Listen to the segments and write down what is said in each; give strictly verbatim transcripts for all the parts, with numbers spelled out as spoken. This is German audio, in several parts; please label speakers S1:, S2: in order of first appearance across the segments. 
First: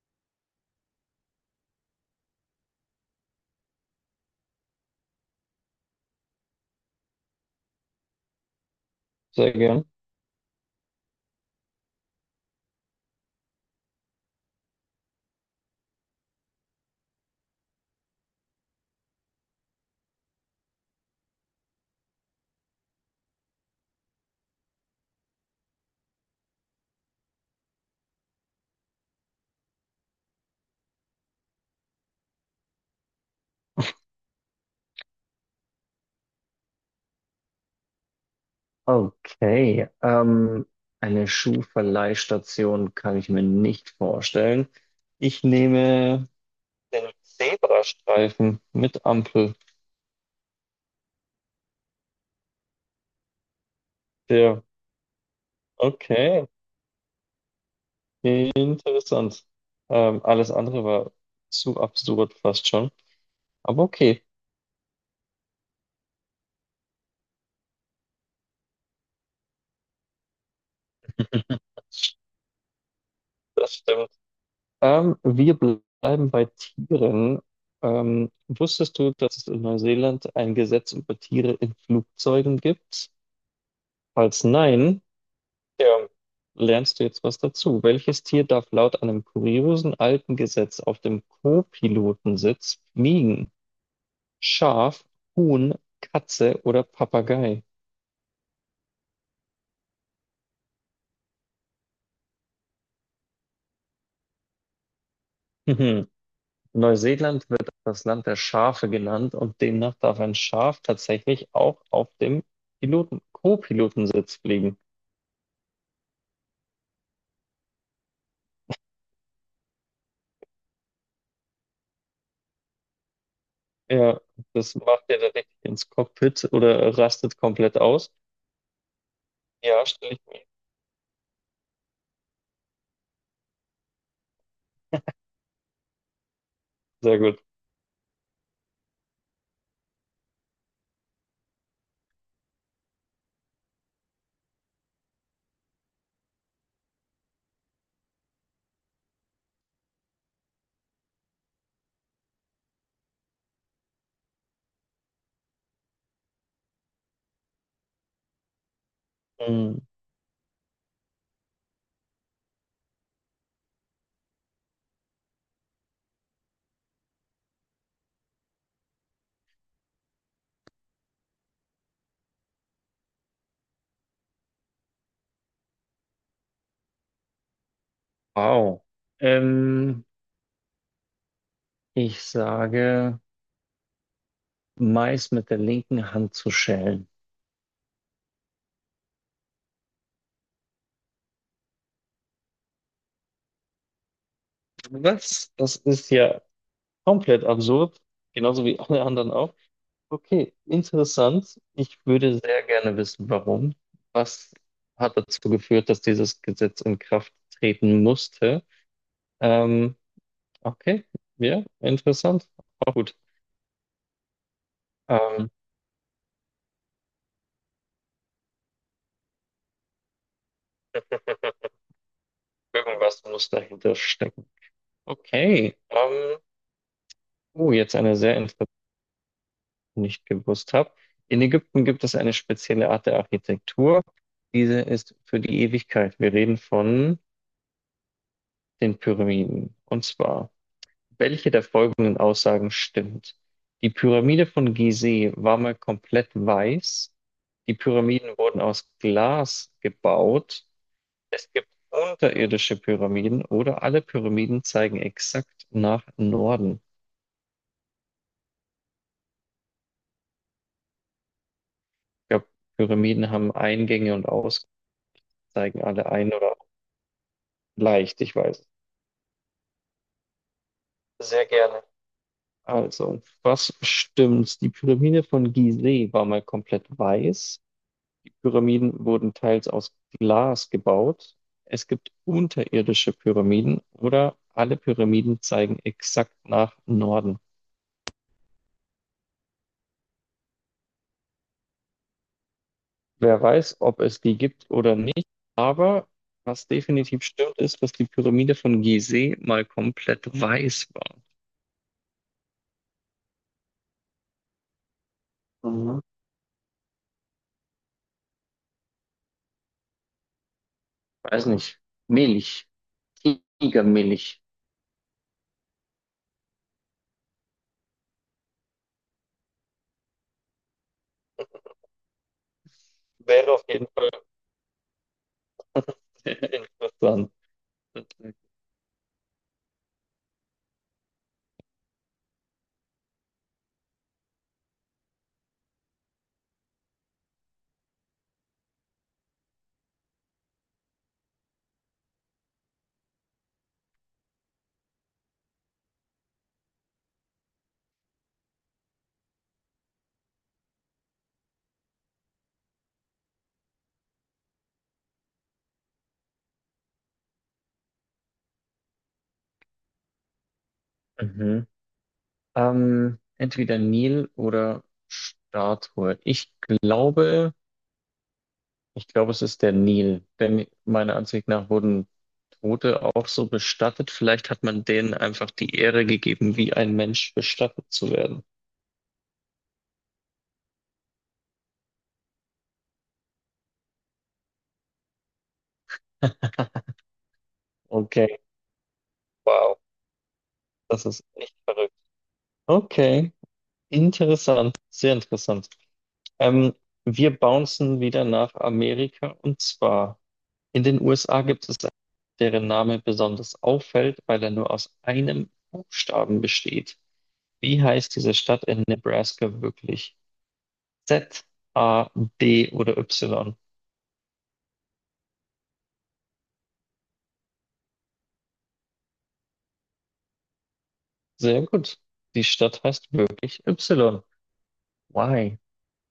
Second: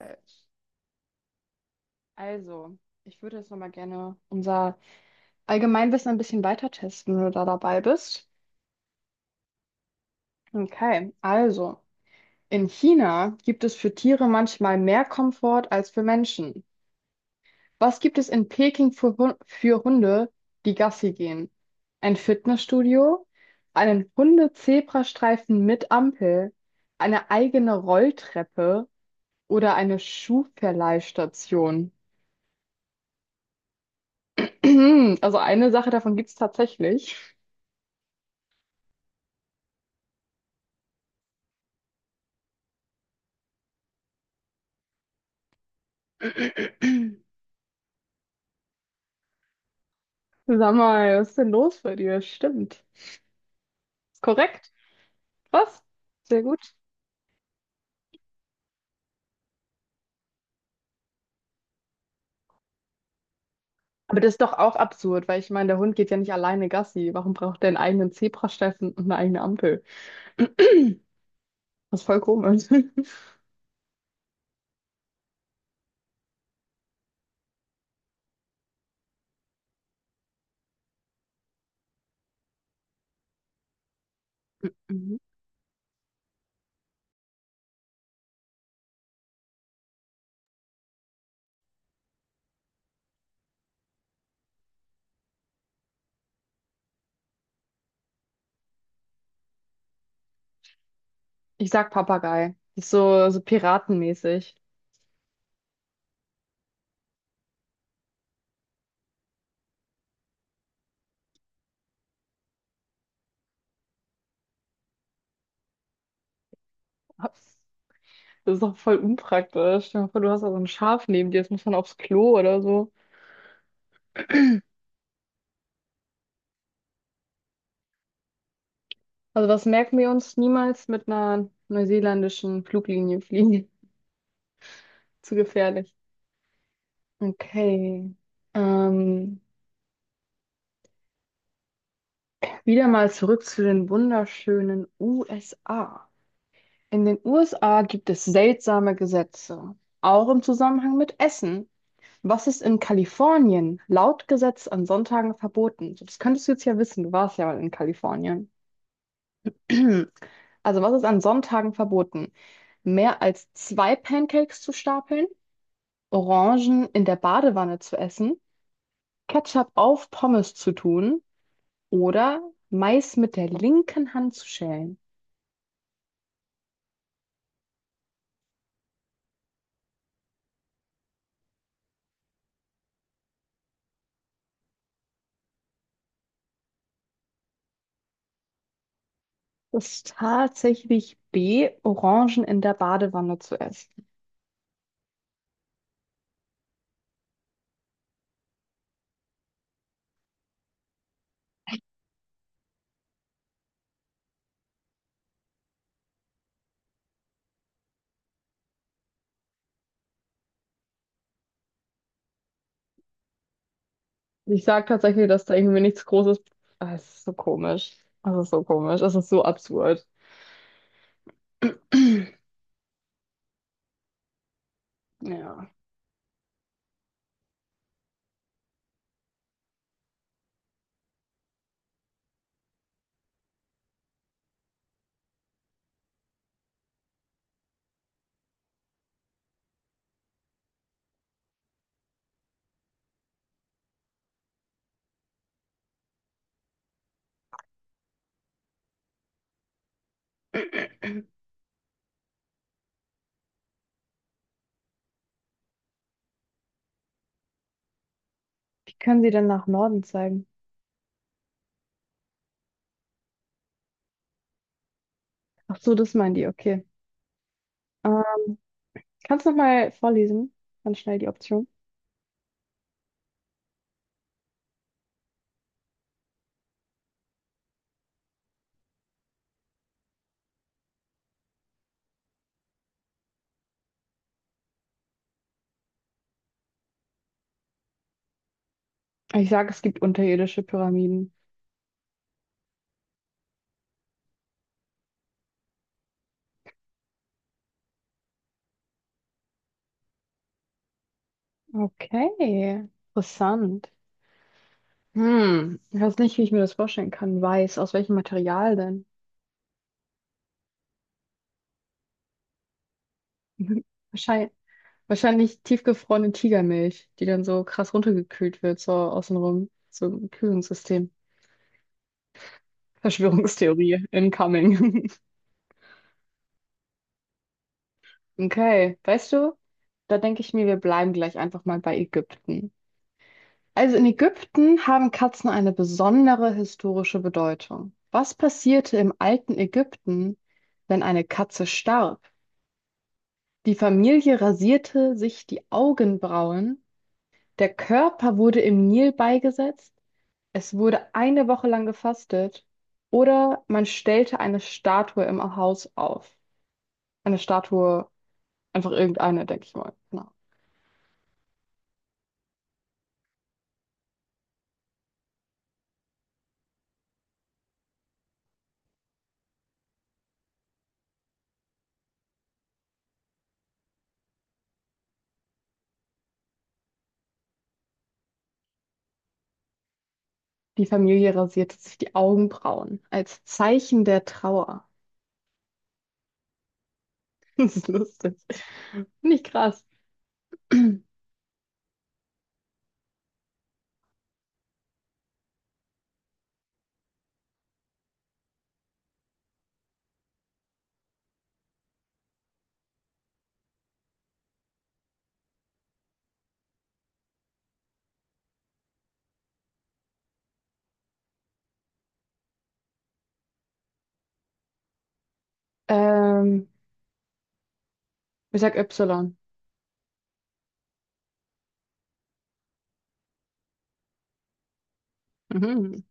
S1: Äh, Also, Ich würde jetzt nochmal gerne unser Allgemeinwissen ein bisschen weiter testen, wenn du da dabei bist.
S2: Sehr gern.
S1: Okay, also, in China gibt es für Tiere manchmal mehr Komfort als für Menschen. Was gibt es in Peking für, Hu- für Hunde, die Gassi gehen? Ein Fitnessstudio, einen Hunde-Zebrastreifen mit Ampel, eine eigene Rolltreppe oder eine Schuhverleihstation? Also eine Sache davon gibt es tatsächlich.
S2: Okay, ähm, eine Schuhverleihstation kann ich mir nicht vorstellen. Ich nehme den Zebrastreifen mit Ampel.
S1: Sag mal, was ist denn los bei dir? Stimmt. Ist
S2: Ja,
S1: korrekt. Was? Sehr
S2: okay.
S1: gut.
S2: Interessant. Ähm, alles andere war zu absurd fast schon. Aber
S1: Aber
S2: okay,
S1: das ist doch auch absurd, weil ich meine, der Hund geht ja nicht alleine Gassi. Warum braucht der einen eigenen Zebrastreifen und eine eigene Ampel? Das ist voll komisch.
S2: das stimmt. Ähm, wir bleiben bei Tieren. Ähm, wusstest du, dass es in Neuseeland ein Gesetz über Tiere in Flugzeugen gibt? Falls nein,
S1: Mhm.
S2: ja, lernst du jetzt was dazu. Welches Tier darf laut einem kuriosen alten Gesetz auf dem Co-Pilotensitz fliegen? Schaf, Huhn, Katze oder Papagei?
S1: Ich sag Papagei. Das ist so, so piratenmäßig.
S2: Mhm. Neuseeland wird das Land der Schafe genannt und demnach darf ein Schaf tatsächlich auch auf dem Piloten Co-Pilotensitz fliegen.
S1: Das ist doch voll unpraktisch. Stell dir mal vor, du hast da so ein Schaf neben dir, jetzt muss man aufs Klo oder so.
S2: Ja, das macht ihr dann richtig ins Cockpit oder rastet komplett aus.
S1: Also was
S2: Ja,
S1: merken wir
S2: stelle ich
S1: uns?
S2: mir.
S1: Niemals mit einer neuseeländischen Fluglinie fliegen? Zu gefährlich.
S2: Sehr gut.
S1: Okay. Ähm, Wieder mal zurück zu den wunderschönen U S A. In den U S A gibt es seltsame Gesetze, auch im Zusammenhang mit Essen. Was ist in Kalifornien laut Gesetz an Sonntagen verboten? So, das könntest du jetzt ja wissen, du warst ja mal in Kalifornien.
S2: Mhm.
S1: Also, was ist an Sonntagen verboten? Mehr als zwei Pancakes zu stapeln, Orangen in der Badewanne zu essen, Ketchup auf Pommes zu tun oder Mais mit der linken Hand zu schälen.
S2: Wow. Ähm, ich sage, Mais mit der linken Hand zu schälen.
S1: Das ist tatsächlich B, Orangen in der Badewanne zu essen.
S2: Was? Das ist ja komplett absurd. Genauso wie alle anderen auch. Okay, interessant. Ich würde sehr gerne wissen, warum. Was hat dazu geführt, dass dieses Gesetz in Kraft treten musste? Ähm, okay, ja, interessant. Auch gut.
S1: Ich sage tatsächlich, dass
S2: Ähm,
S1: da irgendwie nichts Großes. Ah, es ist so komisch. Es ist so komisch. Es ist so absurd.
S2: irgendwas muss dahinter stecken.
S1: Ja.
S2: Okay. Ähm, oh, jetzt eine sehr interessante. Nicht gewusst habe. In Ägypten gibt es eine spezielle Art der Architektur. Diese ist für die Ewigkeit. Wir reden von den Pyramiden. Und zwar, welche der folgenden Aussagen stimmt? Die Pyramide von Gizeh war mal komplett weiß. Die Pyramiden wurden aus Glas gebaut. Es gibt unterirdische Pyramiden oder alle Pyramiden zeigen exakt nach Norden.
S1: Wie können Sie denn nach Norden zeigen?
S2: Ich glaube, Pyramiden haben Eingänge und Ausgänge,
S1: Ach
S2: zeigen
S1: so,
S2: alle
S1: das
S2: ein
S1: meinen die.
S2: oder
S1: Okay.
S2: leicht, ich
S1: Ähm,
S2: weiß.
S1: Kannst du nochmal vorlesen? Ganz schnell die
S2: Sehr
S1: Option.
S2: gerne. Also, was stimmt? Die Pyramide von Gizeh war mal komplett weiß. Die Pyramiden wurden teils aus Glas gebaut. Es gibt unterirdische Pyramiden oder alle Pyramiden zeigen exakt nach Norden.
S1: Ich sage, es gibt unterirdische Pyramiden.
S2: Wer weiß, ob es die gibt oder nicht, aber was definitiv stimmt, ist, dass die Pyramide von Gizeh mal komplett weiß war.
S1: Okay. Interessant. Hm, ich
S2: Mhm.
S1: weiß nicht, wie ich mir das vorstellen kann. Weiß, aus welchem Material denn?
S2: Weiß nicht. Milch. Tigermilch.
S1: Wahrscheinlich, wahrscheinlich tiefgefrorene Tigermilch, die dann so krass runtergekühlt wird, so außenrum. So ein Kühlungssystem.
S2: Wäre auf jeden
S1: Verschwörungstheorie
S2: Fall
S1: incoming.
S2: interessant. Sozusagen.
S1: Okay, weißt du, da denke ich mir, wir bleiben gleich einfach mal bei Ägypten. Also in Ägypten haben Katzen eine besondere historische Bedeutung. Was passierte im alten Ägypten, wenn eine Katze starb? Die Familie rasierte sich die Augenbrauen. Der Körper wurde im Nil beigesetzt. Es wurde eine Woche lang gefastet. Oder man stellte eine Statue im Haus auf. Eine Statue, einfach irgendeine, denke ich mal. Genau.
S2: Mhm. Ähm, entweder Nil oder Statue. Ich glaube, ich glaube, es ist der Nil, denn meiner Ansicht nach wurden Tote auch so bestattet. Vielleicht hat man denen einfach die Ehre gegeben, wie ein Mensch bestattet zu werden.
S1: Die Familie rasierte sich die Augenbrauen als Zeichen der Trauer. Das ist lustig.
S2: Okay,
S1: Finde ich
S2: wow,
S1: krass.
S2: das ist echt verrückt. Okay, interessant, sehr interessant. Ähm, wir bouncen wieder nach Amerika und zwar. In den U S A gibt es einen, deren Name besonders auffällt, weil er nur aus einem Buchstaben besteht. Wie heißt diese Stadt in Nebraska wirklich? Z, A, D oder Y?
S1: Ähm, Ich sag Y.
S2: Sehr gut. Die Stadt heißt wirklich Y. Why?
S1: Mhm.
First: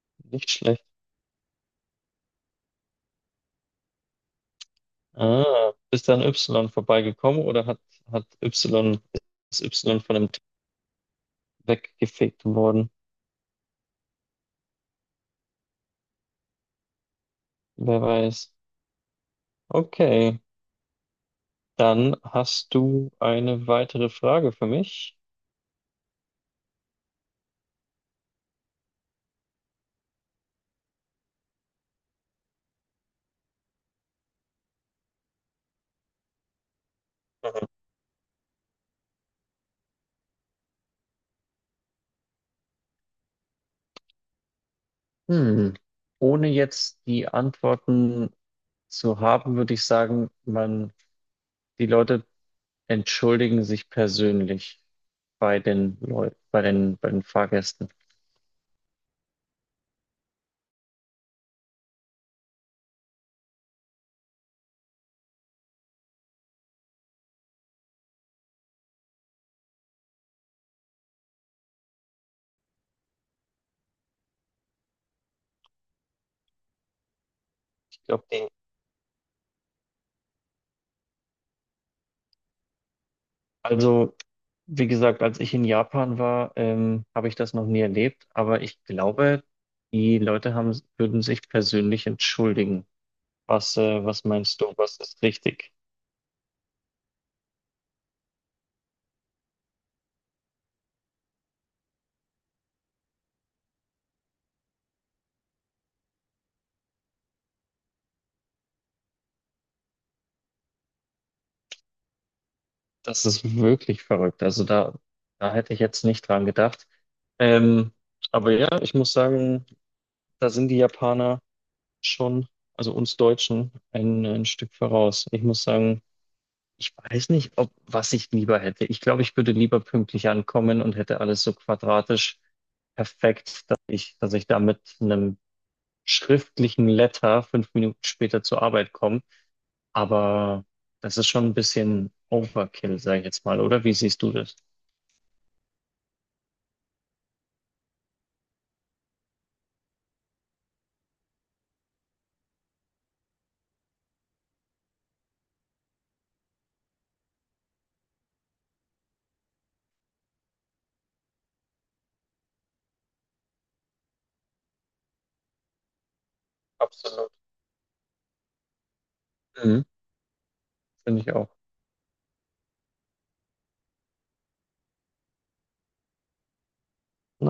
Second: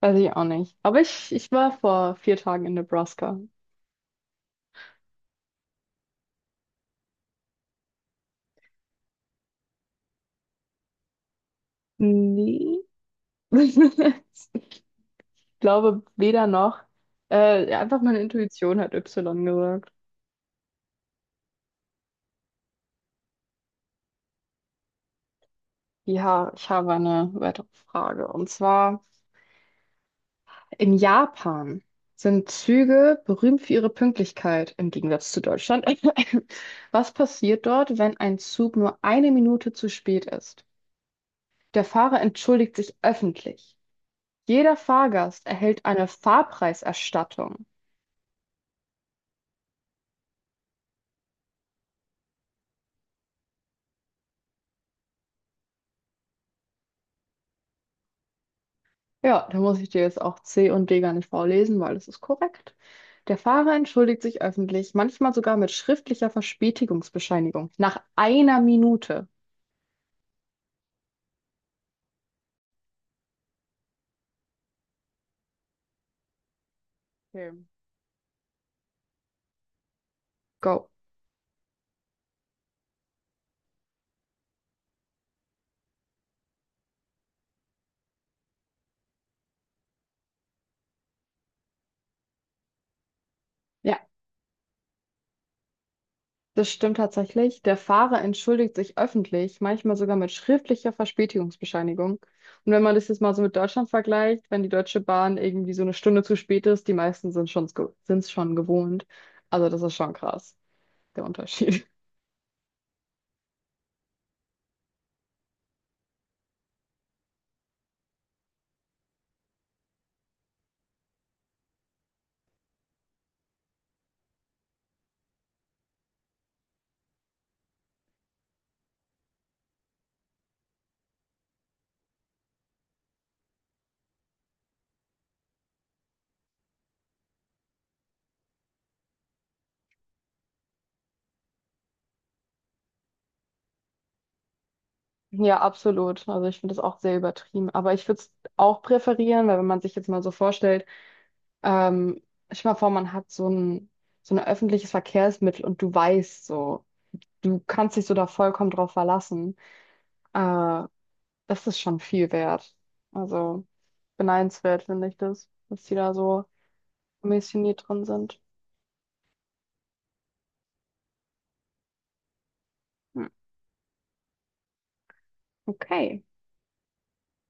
S1: Weiß ich auch
S2: Nicht
S1: nicht.
S2: schlecht.
S1: Aber ich, ich war vor vier Tagen in Nebraska.
S2: Ah, bist du an Y vorbeigekommen oder hat, hat Y, ist Y von dem T weggefegt
S1: Nee.
S2: worden?
S1: Ich glaube weder noch. Äh, ja,
S2: Wer
S1: einfach meine
S2: weiß.
S1: Intuition hat Y gesagt.
S2: Okay, dann hast du eine weitere Frage für mich.
S1: Ja, ich habe eine weitere Frage. Und zwar, in Japan sind Züge berühmt für ihre Pünktlichkeit, im Gegensatz zu Deutschland. Was passiert dort, wenn ein Zug nur eine Minute zu spät ist? Der Fahrer entschuldigt sich öffentlich. Jeder Fahrgast
S2: Hm.
S1: erhält eine
S2: Ohne jetzt die
S1: Fahrpreiserstattung.
S2: Antworten zu haben, würde ich sagen, man, die Leute entschuldigen sich persönlich bei den Leuten, bei den, bei den Fahrgästen.
S1: Ja, da muss ich dir jetzt auch C und D gar nicht vorlesen, weil das ist korrekt. Der Fahrer entschuldigt sich öffentlich, manchmal sogar mit schriftlicher Verspätigungsbescheinigung. Nach einer Minute. Okay.
S2: Ich glaube, die,
S1: Go.
S2: also, wie gesagt, als ich in Japan war, ähm, habe ich das noch nie erlebt, aber ich glaube, die Leute haben, würden sich persönlich entschuldigen. Was, äh,
S1: Ja,
S2: was meinst du, was ist richtig?
S1: das stimmt tatsächlich. Der Fahrer entschuldigt sich öffentlich, manchmal sogar mit schriftlicher Verspätigungsbescheinigung. Und wenn man das jetzt mal so mit Deutschland vergleicht, wenn die Deutsche Bahn irgendwie so eine Stunde zu spät ist, die meisten sind schon, sind es schon gewohnt. Also das ist schon krass, der Unterschied.
S2: Das ist wirklich verrückt. Also da, da hätte ich jetzt nicht dran gedacht. Ähm, aber ja, ich muss sagen, da sind die Japaner schon, also uns Deutschen, ein, ein Stück voraus. Ich muss sagen, ich weiß nicht, ob was ich lieber hätte. Ich glaube, ich würde lieber pünktlich ankommen und hätte alles so quadratisch perfekt, dass ich, dass ich da mit einem schriftlichen Letter fünf Minuten später zur Arbeit komme. Aber das ist schon ein bisschen Overkill, sage ich jetzt mal, oder? Wie siehst du das?
S1: Ja, absolut. Also ich finde das auch sehr übertrieben. Aber ich würde es auch präferieren, weil wenn man sich jetzt mal so vorstellt, ähm, stell dir mal vor, man hat so ein, so ein öffentliches Verkehrsmittel und du weißt so, du kannst dich so da vollkommen drauf verlassen. Äh, Das ist schon viel wert. Also beneidenswert finde ich das, dass die da so
S2: Absolut.
S1: missioniert drin sind.
S2: Mhm. Finde ich auch.
S1: Hm, okay.
S2: Ne?